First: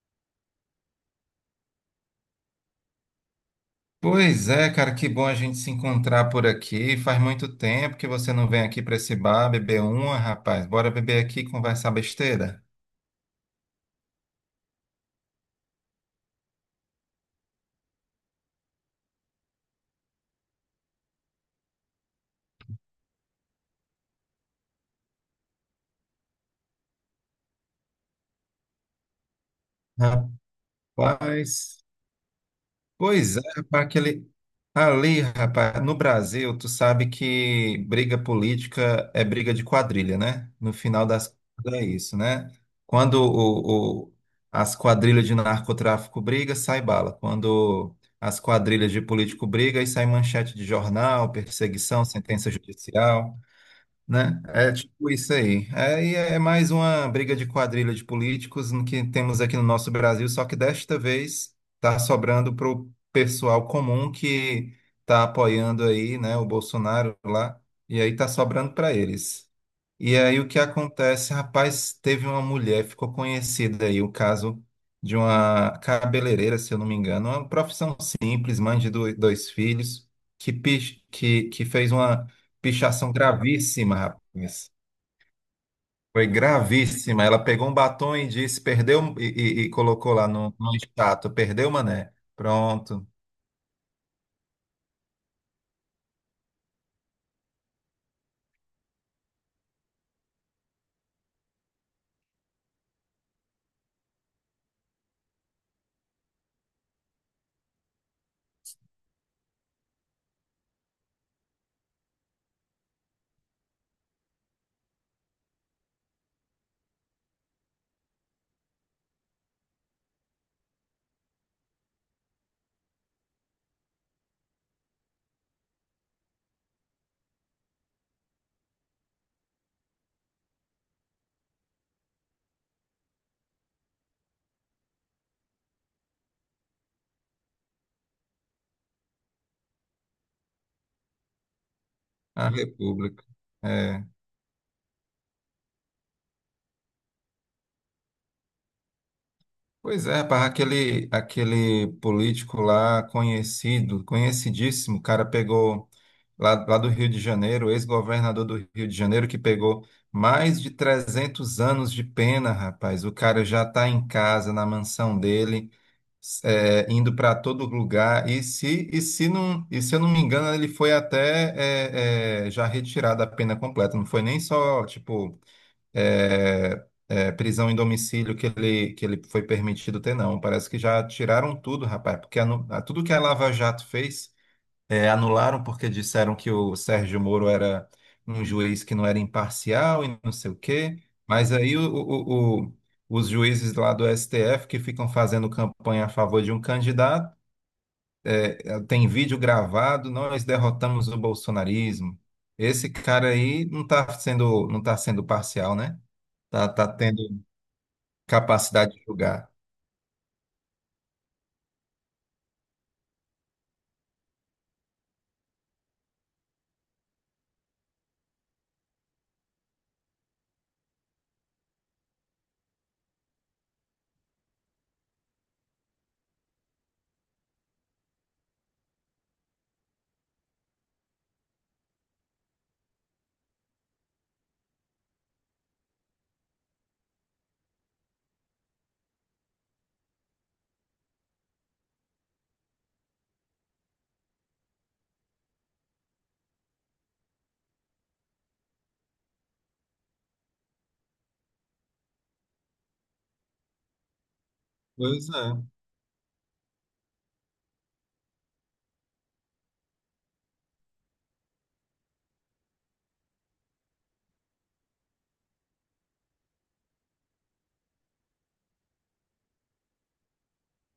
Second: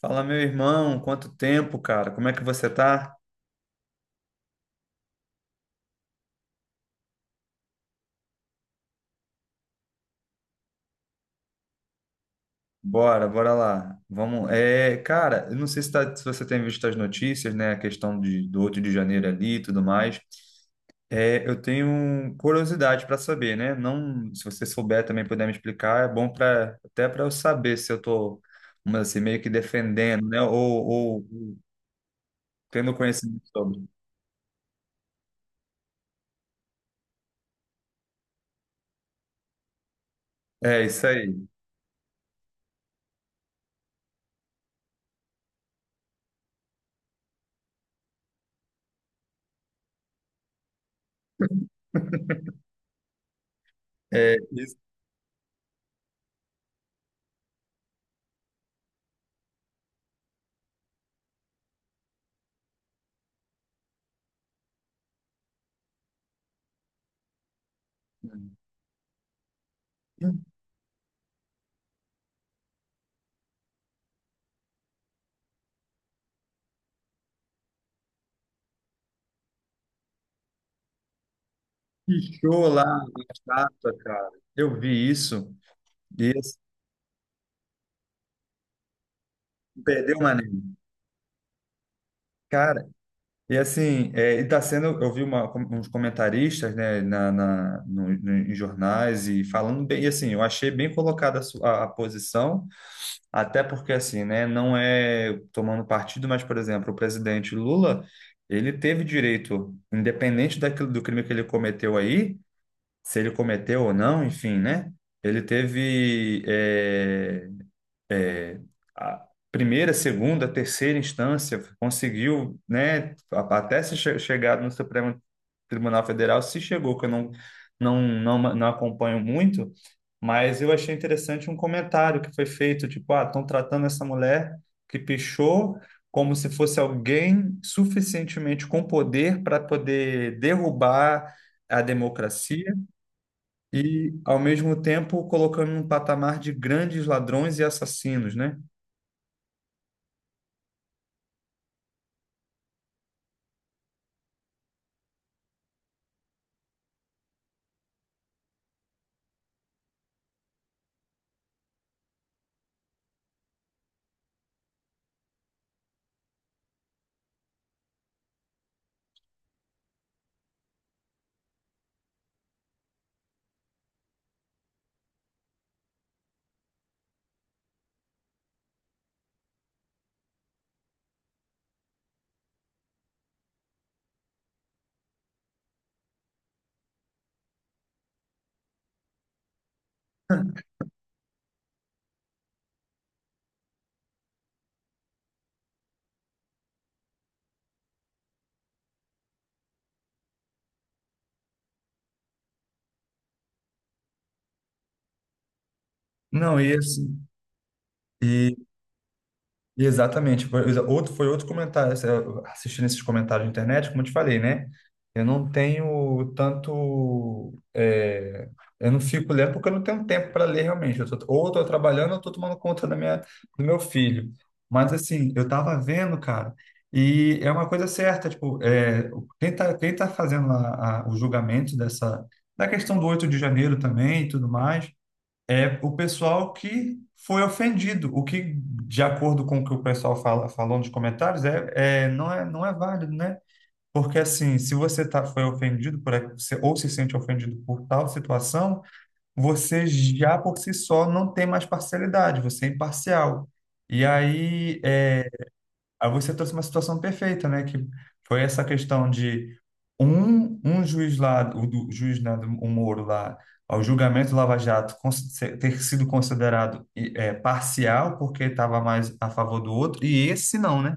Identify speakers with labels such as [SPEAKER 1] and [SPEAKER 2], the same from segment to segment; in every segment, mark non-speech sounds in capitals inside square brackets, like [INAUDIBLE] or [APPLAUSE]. [SPEAKER 1] Fala, meu irmão, quanto tempo, cara? Como é que você tá?
[SPEAKER 2] Pois é, cara, que bom a gente se encontrar por aqui. Faz muito tempo que você não vem aqui para esse bar beber uma, rapaz. Bora beber aqui e conversar besteira?
[SPEAKER 1] Bora, bora lá. Vamos. É, cara, eu não sei se você tem visto as notícias, né? A questão do 8 de janeiro ali e tudo mais. É, eu tenho curiosidade para saber, né? Não, se você souber também puder me explicar, é bom para até para eu saber se eu tô, vamos dizer assim, meio que defendendo, né? Ou
[SPEAKER 2] Rapaz.
[SPEAKER 1] tendo
[SPEAKER 2] Pois é,
[SPEAKER 1] conhecimento sobre.
[SPEAKER 2] rapaz, aquele ali, rapaz, no Brasil, tu sabe que briga política é briga de quadrilha, né? No
[SPEAKER 1] É isso
[SPEAKER 2] final das
[SPEAKER 1] aí.
[SPEAKER 2] contas é isso, né? Quando as quadrilhas de narcotráfico briga, sai bala. Quando as quadrilhas de político briga, aí sai manchete de jornal, perseguição, sentença judicial.
[SPEAKER 1] É
[SPEAKER 2] Né? É
[SPEAKER 1] isso.
[SPEAKER 2] tipo isso aí. É, e é mais uma briga de quadrilha de políticos no que temos aqui no nosso Brasil, só que desta vez está sobrando para o pessoal comum que está apoiando aí, né, o Bolsonaro lá, e aí está sobrando para eles. E aí o que acontece? Rapaz, teve uma mulher, ficou conhecida aí o caso de uma cabeleireira, se eu não me engano, uma profissão simples, mãe de dois filhos, que fez uma
[SPEAKER 1] Pichou lá
[SPEAKER 2] pichação
[SPEAKER 1] na estátua,
[SPEAKER 2] gravíssima,
[SPEAKER 1] cara.
[SPEAKER 2] rapaz.
[SPEAKER 1] Eu vi isso.
[SPEAKER 2] Foi
[SPEAKER 1] E assim,
[SPEAKER 2] gravíssima. Ela pegou um batom e disse, perdeu, e colocou
[SPEAKER 1] perdeu o
[SPEAKER 2] lá no
[SPEAKER 1] maneiro.
[SPEAKER 2] status, perdeu, mané.
[SPEAKER 1] Cara,
[SPEAKER 2] Pronto.
[SPEAKER 1] e assim, é, e tá sendo, eu vi uns comentaristas, né, em jornais e falando bem, e assim, eu achei bem colocada a posição, até porque assim, né, não é tomando partido, mas, por exemplo, o presidente Lula, ele teve direito, independente daquilo, do crime que ele cometeu aí, se ele cometeu ou não, enfim, né, ele teve é, a primeira, segunda, terceira instância conseguiu, né, até se chegar no Supremo Tribunal Federal, se chegou, que eu não acompanho muito, mas eu achei interessante um comentário que foi feito, tipo, ah, estão tratando essa mulher que pichou como se fosse alguém suficientemente com poder para poder derrubar a
[SPEAKER 2] A
[SPEAKER 1] democracia
[SPEAKER 2] República. É.
[SPEAKER 1] e, ao mesmo tempo, colocando num patamar de grandes ladrões e assassinos, né?
[SPEAKER 2] Pois é, rapaz, aquele político lá conhecido, conhecidíssimo, o cara pegou lá do Rio de Janeiro, ex-governador do Rio de Janeiro, que pegou mais de 300 anos de pena, rapaz. O cara já está em casa, na mansão dele, indo para todo lugar. E se, e se eu não me engano, ele foi até já retirado a pena completa, não foi nem só, tipo prisão em domicílio que ele foi permitido ter, não. Parece que já tiraram tudo, rapaz, porque tudo que a Lava Jato fez, anularam porque disseram que o Sérgio Moro era um juiz que não era imparcial e não sei o quê. Mas aí os juízes lá do STF que ficam fazendo campanha a favor de um candidato, tem vídeo gravado, nós derrotamos o bolsonarismo. Esse cara aí não está sendo, não tá sendo parcial, né?
[SPEAKER 1] Não,
[SPEAKER 2] Tá,
[SPEAKER 1] e
[SPEAKER 2] tá
[SPEAKER 1] assim,
[SPEAKER 2] tendo
[SPEAKER 1] e,
[SPEAKER 2] capacidade de julgar.
[SPEAKER 1] e exatamente, foi outro comentário, assim, eu assistindo esses comentários na internet, como eu te falei, né? Eu não tenho tanto, é, eu não fico lendo porque eu não tenho tempo para ler realmente, eu tô, ou eu tô trabalhando ou eu tô tomando conta do meu filho. Mas assim, eu tava vendo, cara, e é uma coisa certa, tipo, é, quem tá fazendo lá o julgamento da questão do 8 de janeiro também e tudo mais, é o pessoal que foi ofendido. O que, de acordo com o que o pessoal fala, falou nos comentários, não é válido, né? Porque assim, se você foi ofendido por, a- se- ou se sente ofendido por tal situação, você já por si só não tem mais parcialidade, você é imparcial. E aí,
[SPEAKER 2] Pois
[SPEAKER 1] é,
[SPEAKER 2] é.
[SPEAKER 1] Aí você trouxe uma situação perfeita, né? Que foi essa questão de um juiz lá, o juiz, né, o Moro lá, ao julgamento do Lava Jato ter sido considerado parcial, porque estava mais a favor do outro, e esse não, né?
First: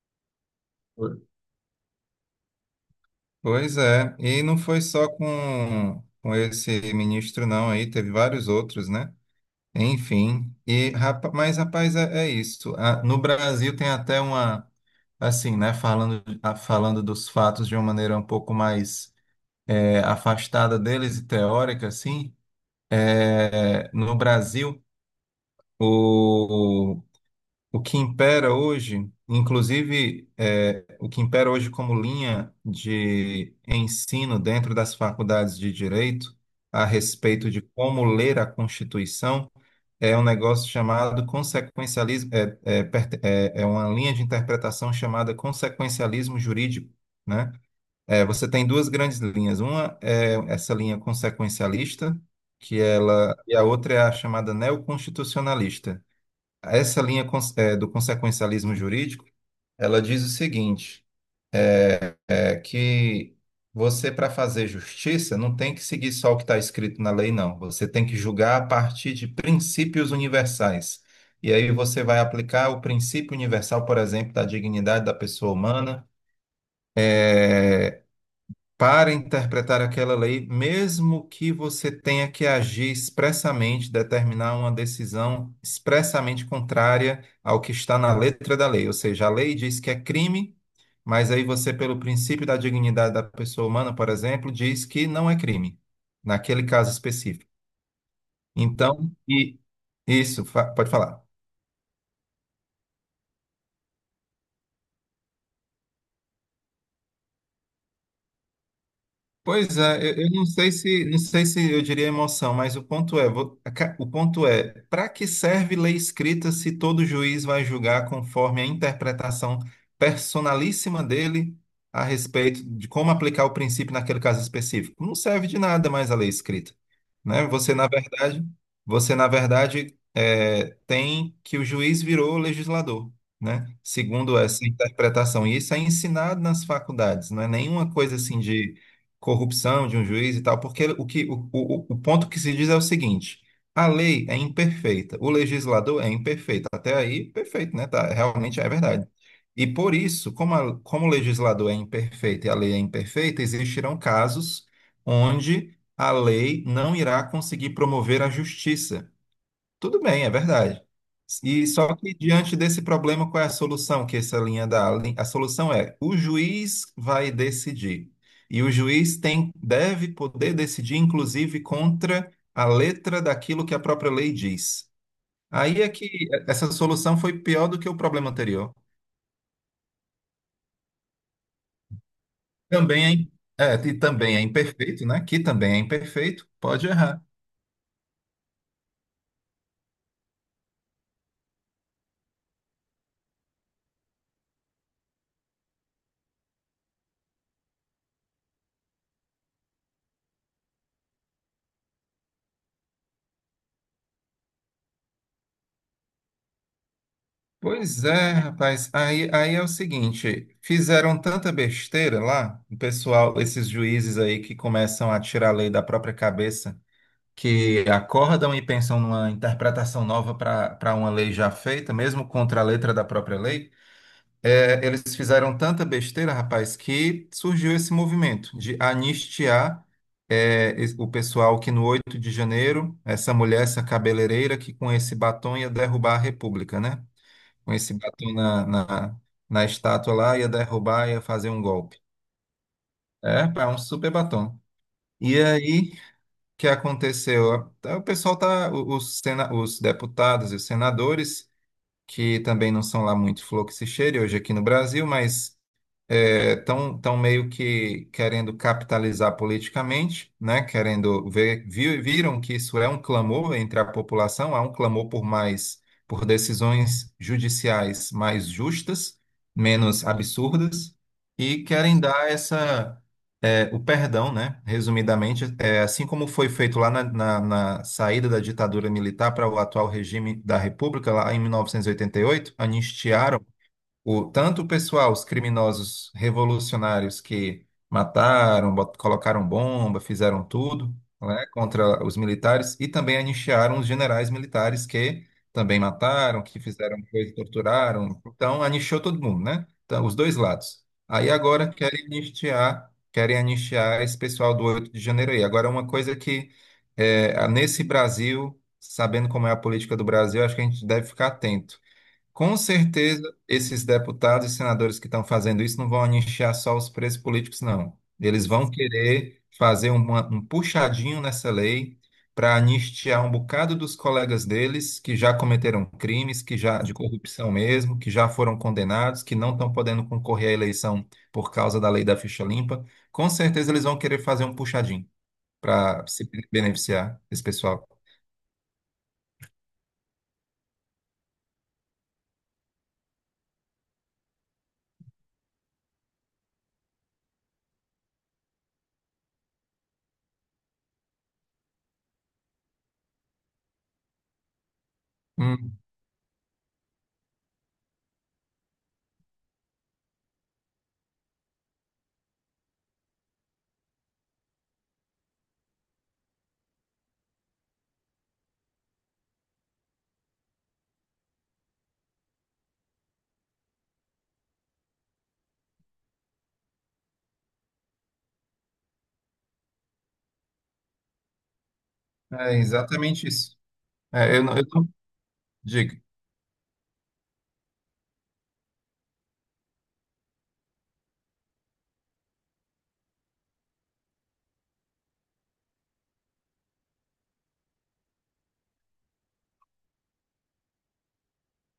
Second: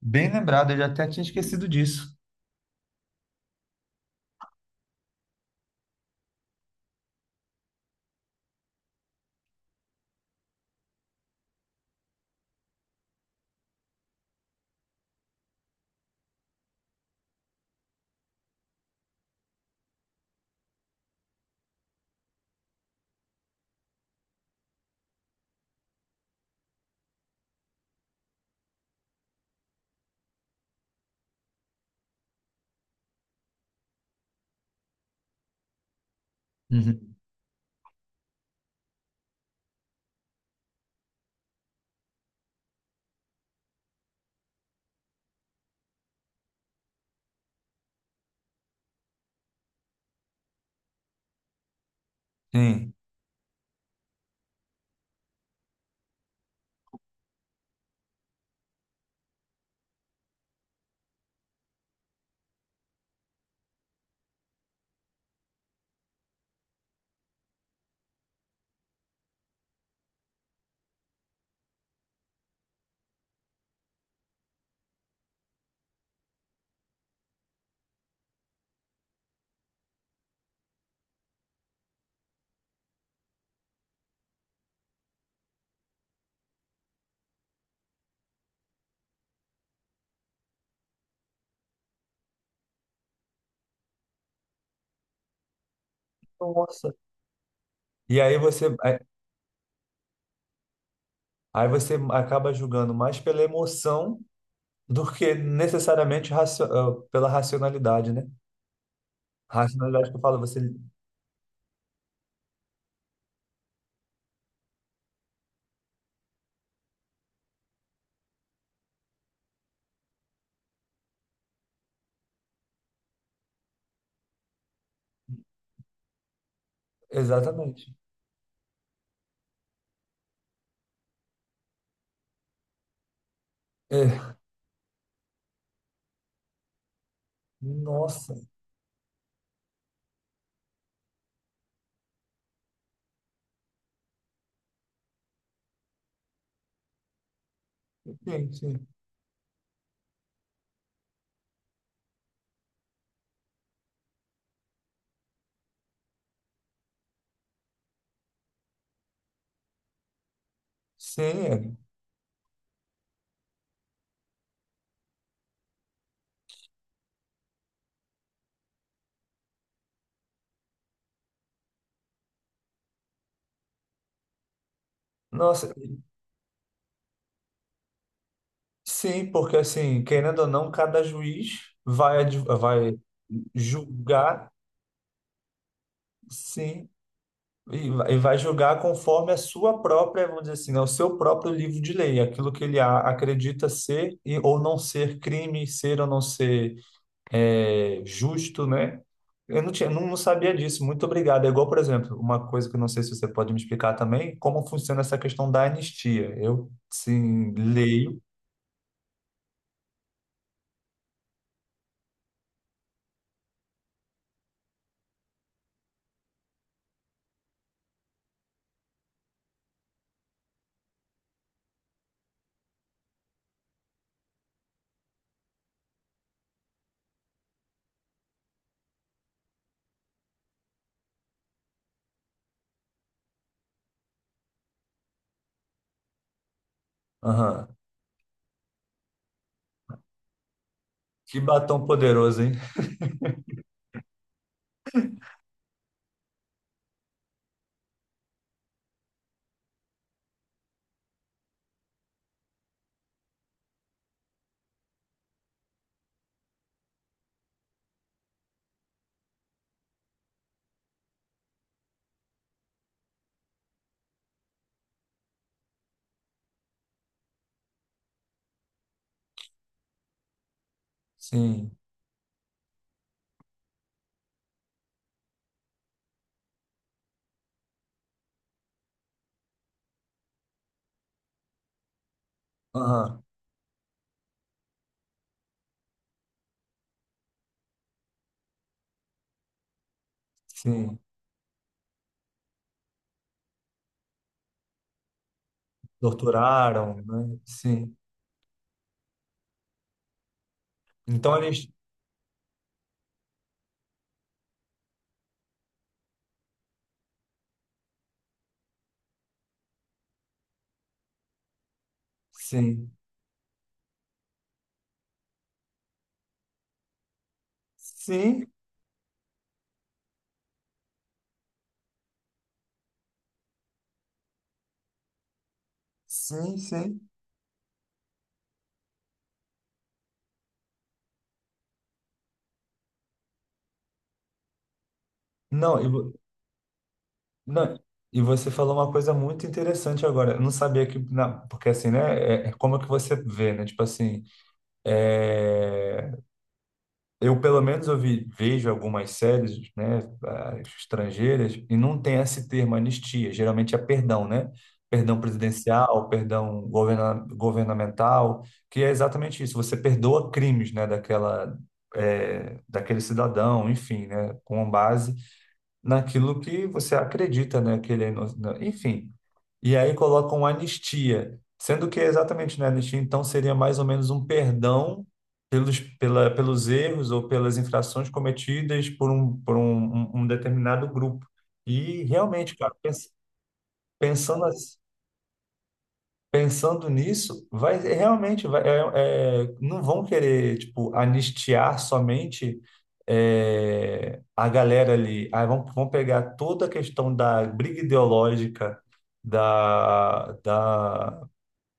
[SPEAKER 1] Bem lembrado, eu já até
[SPEAKER 2] Pois-
[SPEAKER 1] tinha esquecido disso.
[SPEAKER 2] Pois é, e não foi só com esse ministro, não, aí teve vários outros, né? Enfim, mas rapaz, é isso. Ah, no Brasil tem até uma, assim, né, falando dos fatos de uma maneira um pouco mais afastada deles e teórica, assim, no Brasil. O que impera hoje, inclusive, o que impera hoje como linha de ensino dentro das faculdades de direito a
[SPEAKER 1] Uhum.
[SPEAKER 2] respeito de como ler a Constituição é um negócio chamado consequencialismo, é uma linha de interpretação chamada consequencialismo jurídico, né? Você tem duas grandes linhas. Uma é essa linha consequencialista,
[SPEAKER 1] Sim.
[SPEAKER 2] e a outra é a chamada neoconstitucionalista, essa linha do consequencialismo jurídico, ela diz o seguinte, é que você, para fazer justiça, não tem que seguir só o que está escrito na lei, não. Você tem que julgar a partir de princípios universais. E aí você vai aplicar o princípio universal, por exemplo, da dignidade da pessoa humana, para interpretar aquela lei, mesmo que você tenha que agir expressamente, determinar uma decisão expressamente contrária ao que está na letra da lei. Ou seja, a lei diz que é crime, mas aí você, pelo princípio da dignidade da pessoa humana, por exemplo, diz que não é crime, naquele caso
[SPEAKER 1] Nossa.
[SPEAKER 2] específico.
[SPEAKER 1] E aí você, aí
[SPEAKER 2] Então, pode falar.
[SPEAKER 1] aí você acaba julgando mais pela emoção do que necessariamente pela racionalidade, né?
[SPEAKER 2] Pois é,
[SPEAKER 1] Racionalidade que eu
[SPEAKER 2] eu
[SPEAKER 1] falo,
[SPEAKER 2] não
[SPEAKER 1] você.
[SPEAKER 2] sei se, não sei se eu diria emoção, mas o ponto é, para que serve lei escrita se todo juiz vai julgar conforme a interpretação personalíssima dele a respeito de como aplicar o princípio naquele caso específico? Não serve de nada mais a lei escrita, né? Você,
[SPEAKER 1] Exatamente.
[SPEAKER 2] na verdade, você, na verdade, tem que o juiz virou legislador. Né?
[SPEAKER 1] É,
[SPEAKER 2] Segundo essa interpretação, e isso é ensinado nas faculdades, não é nenhuma coisa
[SPEAKER 1] nossa,
[SPEAKER 2] assim corrupção de um juiz e tal, porque o ponto que se diz é o seguinte: a lei é imperfeita, o legislador é imperfeito. Até aí, perfeito, né? Tá,
[SPEAKER 1] sim,
[SPEAKER 2] realmente é
[SPEAKER 1] sim.
[SPEAKER 2] verdade. E por isso, como o legislador é imperfeito e a lei é imperfeita, existirão casos onde a lei não irá conseguir promover a justiça. Tudo bem, é verdade.
[SPEAKER 1] Sim,
[SPEAKER 2] E
[SPEAKER 1] é.
[SPEAKER 2] só que diante desse problema, qual é a solução que essa linha dá? A solução é o juiz vai decidir. E o juiz tem, deve poder decidir, inclusive, contra a letra daquilo que a própria lei diz.
[SPEAKER 1] Nossa,
[SPEAKER 2] Aí é que essa solução foi pior do que o problema anterior.
[SPEAKER 1] sim, porque assim, querendo ou não, cada juiz vai
[SPEAKER 2] Também é, im- também é
[SPEAKER 1] julgar,
[SPEAKER 2] imperfeito, né? Que também é imperfeito, pode
[SPEAKER 1] sim,
[SPEAKER 2] errar.
[SPEAKER 1] e vai julgar conforme a sua própria, vamos dizer assim, né, o seu próprio livro de lei, aquilo que ele acredita ser ou não ser crime, ser ou não ser justo, né? Eu não tinha, não sabia disso. Muito obrigado. É igual, por exemplo, uma coisa que eu não sei se você pode me explicar também, como funciona essa questão da anistia. Eu, sim,
[SPEAKER 2] Pois
[SPEAKER 1] leio.
[SPEAKER 2] é, rapaz. Aí é o seguinte, fizeram tanta besteira lá, o pessoal, esses juízes aí que começam a tirar a lei da própria cabeça, que acordam e pensam numa interpretação nova para uma lei já feita, mesmo contra a letra da própria lei. É, eles fizeram tanta besteira, rapaz, que surgiu esse movimento de anistiar o pessoal que no 8 de janeiro, essa mulher, essa cabeleireira que com esse batom ia derrubar a República, né?
[SPEAKER 1] Aham.
[SPEAKER 2] Com esse batom na estátua lá, ia derrubar, ia
[SPEAKER 1] Que
[SPEAKER 2] fazer um
[SPEAKER 1] batom
[SPEAKER 2] golpe.
[SPEAKER 1] poderoso, hein?
[SPEAKER 2] Pá, um super batom. E aí, o que aconteceu? O pessoal tá, os, sena, os deputados e os senadores que também não são lá muito flor que se cheire hoje aqui no Brasil, mas tão meio que querendo capitalizar politicamente, né? Viram que isso é um clamor entre a população, há um clamor por mais, por decisões judiciais mais justas, menos absurdas, e
[SPEAKER 1] Sim.
[SPEAKER 2] querem dar o perdão, né? Resumidamente, assim como foi feito lá na, na saída da ditadura militar para o atual regime da República, lá em 1988,
[SPEAKER 1] Aham.
[SPEAKER 2] anistiaram tanto o pessoal, os criminosos revolucionários que mataram, colocaram bomba, fizeram tudo,
[SPEAKER 1] Sim.
[SPEAKER 2] né, contra os militares, e também anistiaram os generais militares que também mataram, que fizeram
[SPEAKER 1] Torturaram,
[SPEAKER 2] coisa,
[SPEAKER 1] né? Sim.
[SPEAKER 2] torturaram. Então, anistiou todo mundo, né? Então, os dois lados. Aí
[SPEAKER 1] Então
[SPEAKER 2] agora
[SPEAKER 1] eles.
[SPEAKER 2] querem anistiar esse pessoal do 8 de janeiro aí. Agora, uma coisa que nesse Brasil, sabendo como é a política do Brasil, acho que a gente deve ficar atento, com
[SPEAKER 1] Sim.
[SPEAKER 2] certeza, esses deputados e senadores que estão fazendo isso não vão anistiar só os presos políticos, não. Eles
[SPEAKER 1] Sim.
[SPEAKER 2] vão querer fazer um puxadinho nessa lei para anistiar um bocado dos colegas deles que já cometeram crimes,
[SPEAKER 1] Sim,
[SPEAKER 2] que já de
[SPEAKER 1] sim.
[SPEAKER 2] corrupção mesmo, que já foram condenados, que não estão podendo concorrer à eleição por causa da lei da ficha limpa. Com certeza, eles vão querer fazer um puxadinho
[SPEAKER 1] Não,
[SPEAKER 2] para se beneficiar desse
[SPEAKER 1] não,
[SPEAKER 2] pessoal.
[SPEAKER 1] e você falou uma coisa muito interessante agora. Eu não sabia que. Porque assim, né? É, é como é que você vê, né? Tipo assim. É, eu pelo menos eu vejo algumas séries, né, ah, estrangeiras e não tem esse termo anistia, geralmente é perdão, né? Perdão
[SPEAKER 2] Hum,
[SPEAKER 1] presidencial, perdão governamental, que é exatamente isso. Você perdoa crimes, né, daquele cidadão, enfim, né, com base naquilo que você acredita, né, que ele é enfim, e aí colocam anistia, sendo que é exatamente, né, anistia então seria mais ou menos um perdão pelos erros ou pelas infrações cometidas por um determinado grupo. E
[SPEAKER 2] é
[SPEAKER 1] realmente, cara,
[SPEAKER 2] exatamente isso. Eu
[SPEAKER 1] pensando,
[SPEAKER 2] não, eu
[SPEAKER 1] as-
[SPEAKER 2] não digo.
[SPEAKER 1] pensando nisso, vai é, realmente vai, não vão querer tipo anistiar somente é, a galera ali. Aí vão pegar toda a questão da briga ideológica da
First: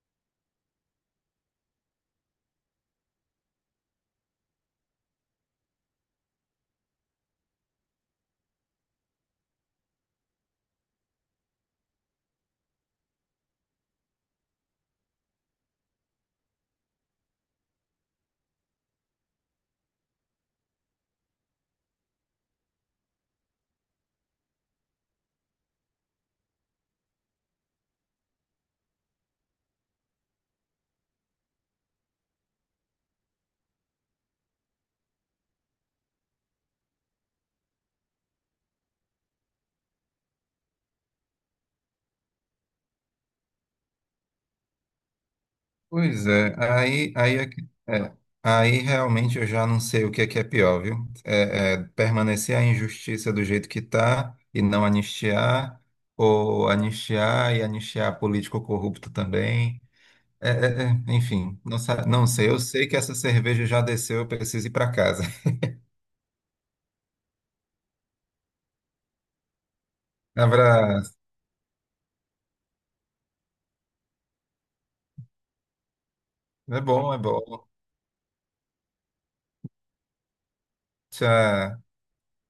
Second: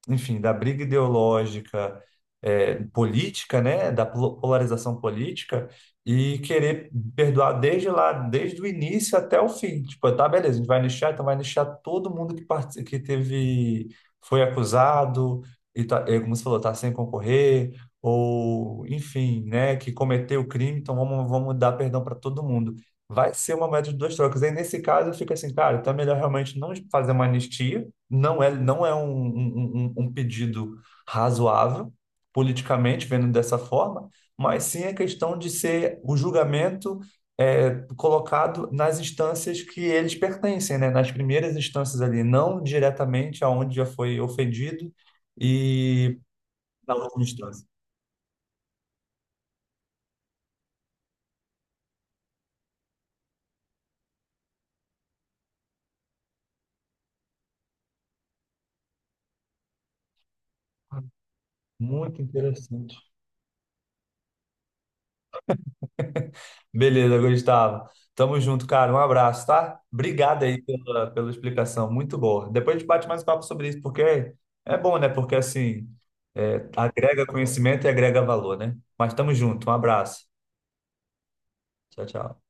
[SPEAKER 1] enfim, da briga ideológica, política, né, da polarização política e querer perdoar desde lá, desde o início até o fim. Tipo, tá, beleza, a gente vai nichar, então vai nichar todo mundo que teve, foi acusado e tá, como você falou, tá sem concorrer ou, enfim, né, que cometeu o crime, então vamos dar perdão para todo mundo. Vai ser uma média de duas trocas. Aí, nesse caso, eu fico assim, cara, então é melhor realmente não fazer uma anistia, não é um pedido razoável, politicamente, vendo dessa forma, mas sim a questão de ser o julgamento colocado nas instâncias que eles pertencem, né? Nas primeiras instâncias ali, não diretamente aonde já foi ofendido e
[SPEAKER 2] Pois é,
[SPEAKER 1] na
[SPEAKER 2] aí,
[SPEAKER 1] última
[SPEAKER 2] aí, é
[SPEAKER 1] instância.
[SPEAKER 2] que- é, aí realmente eu já não sei o que é pior, viu? É permanecer a injustiça do jeito que está e não anistiar, ou anistiar e anistiar político corrupto também. Enfim,
[SPEAKER 1] Muito
[SPEAKER 2] não sei. Eu sei
[SPEAKER 1] interessante.
[SPEAKER 2] que essa cerveja já desceu, eu preciso ir para casa. [LAUGHS]
[SPEAKER 1] Beleza, Gustavo. Tamo junto, cara. Um abraço, tá? Obrigado aí pela,
[SPEAKER 2] Abraço.
[SPEAKER 1] pela explicação. Muito boa. Depois a gente bate mais papo sobre isso, porque é bom, né? Porque assim,
[SPEAKER 2] É bom, é
[SPEAKER 1] agrega
[SPEAKER 2] bom.
[SPEAKER 1] conhecimento e agrega valor, né? Mas tamo junto. Um abraço.
[SPEAKER 2] Tchau.
[SPEAKER 1] Tchau, tchau.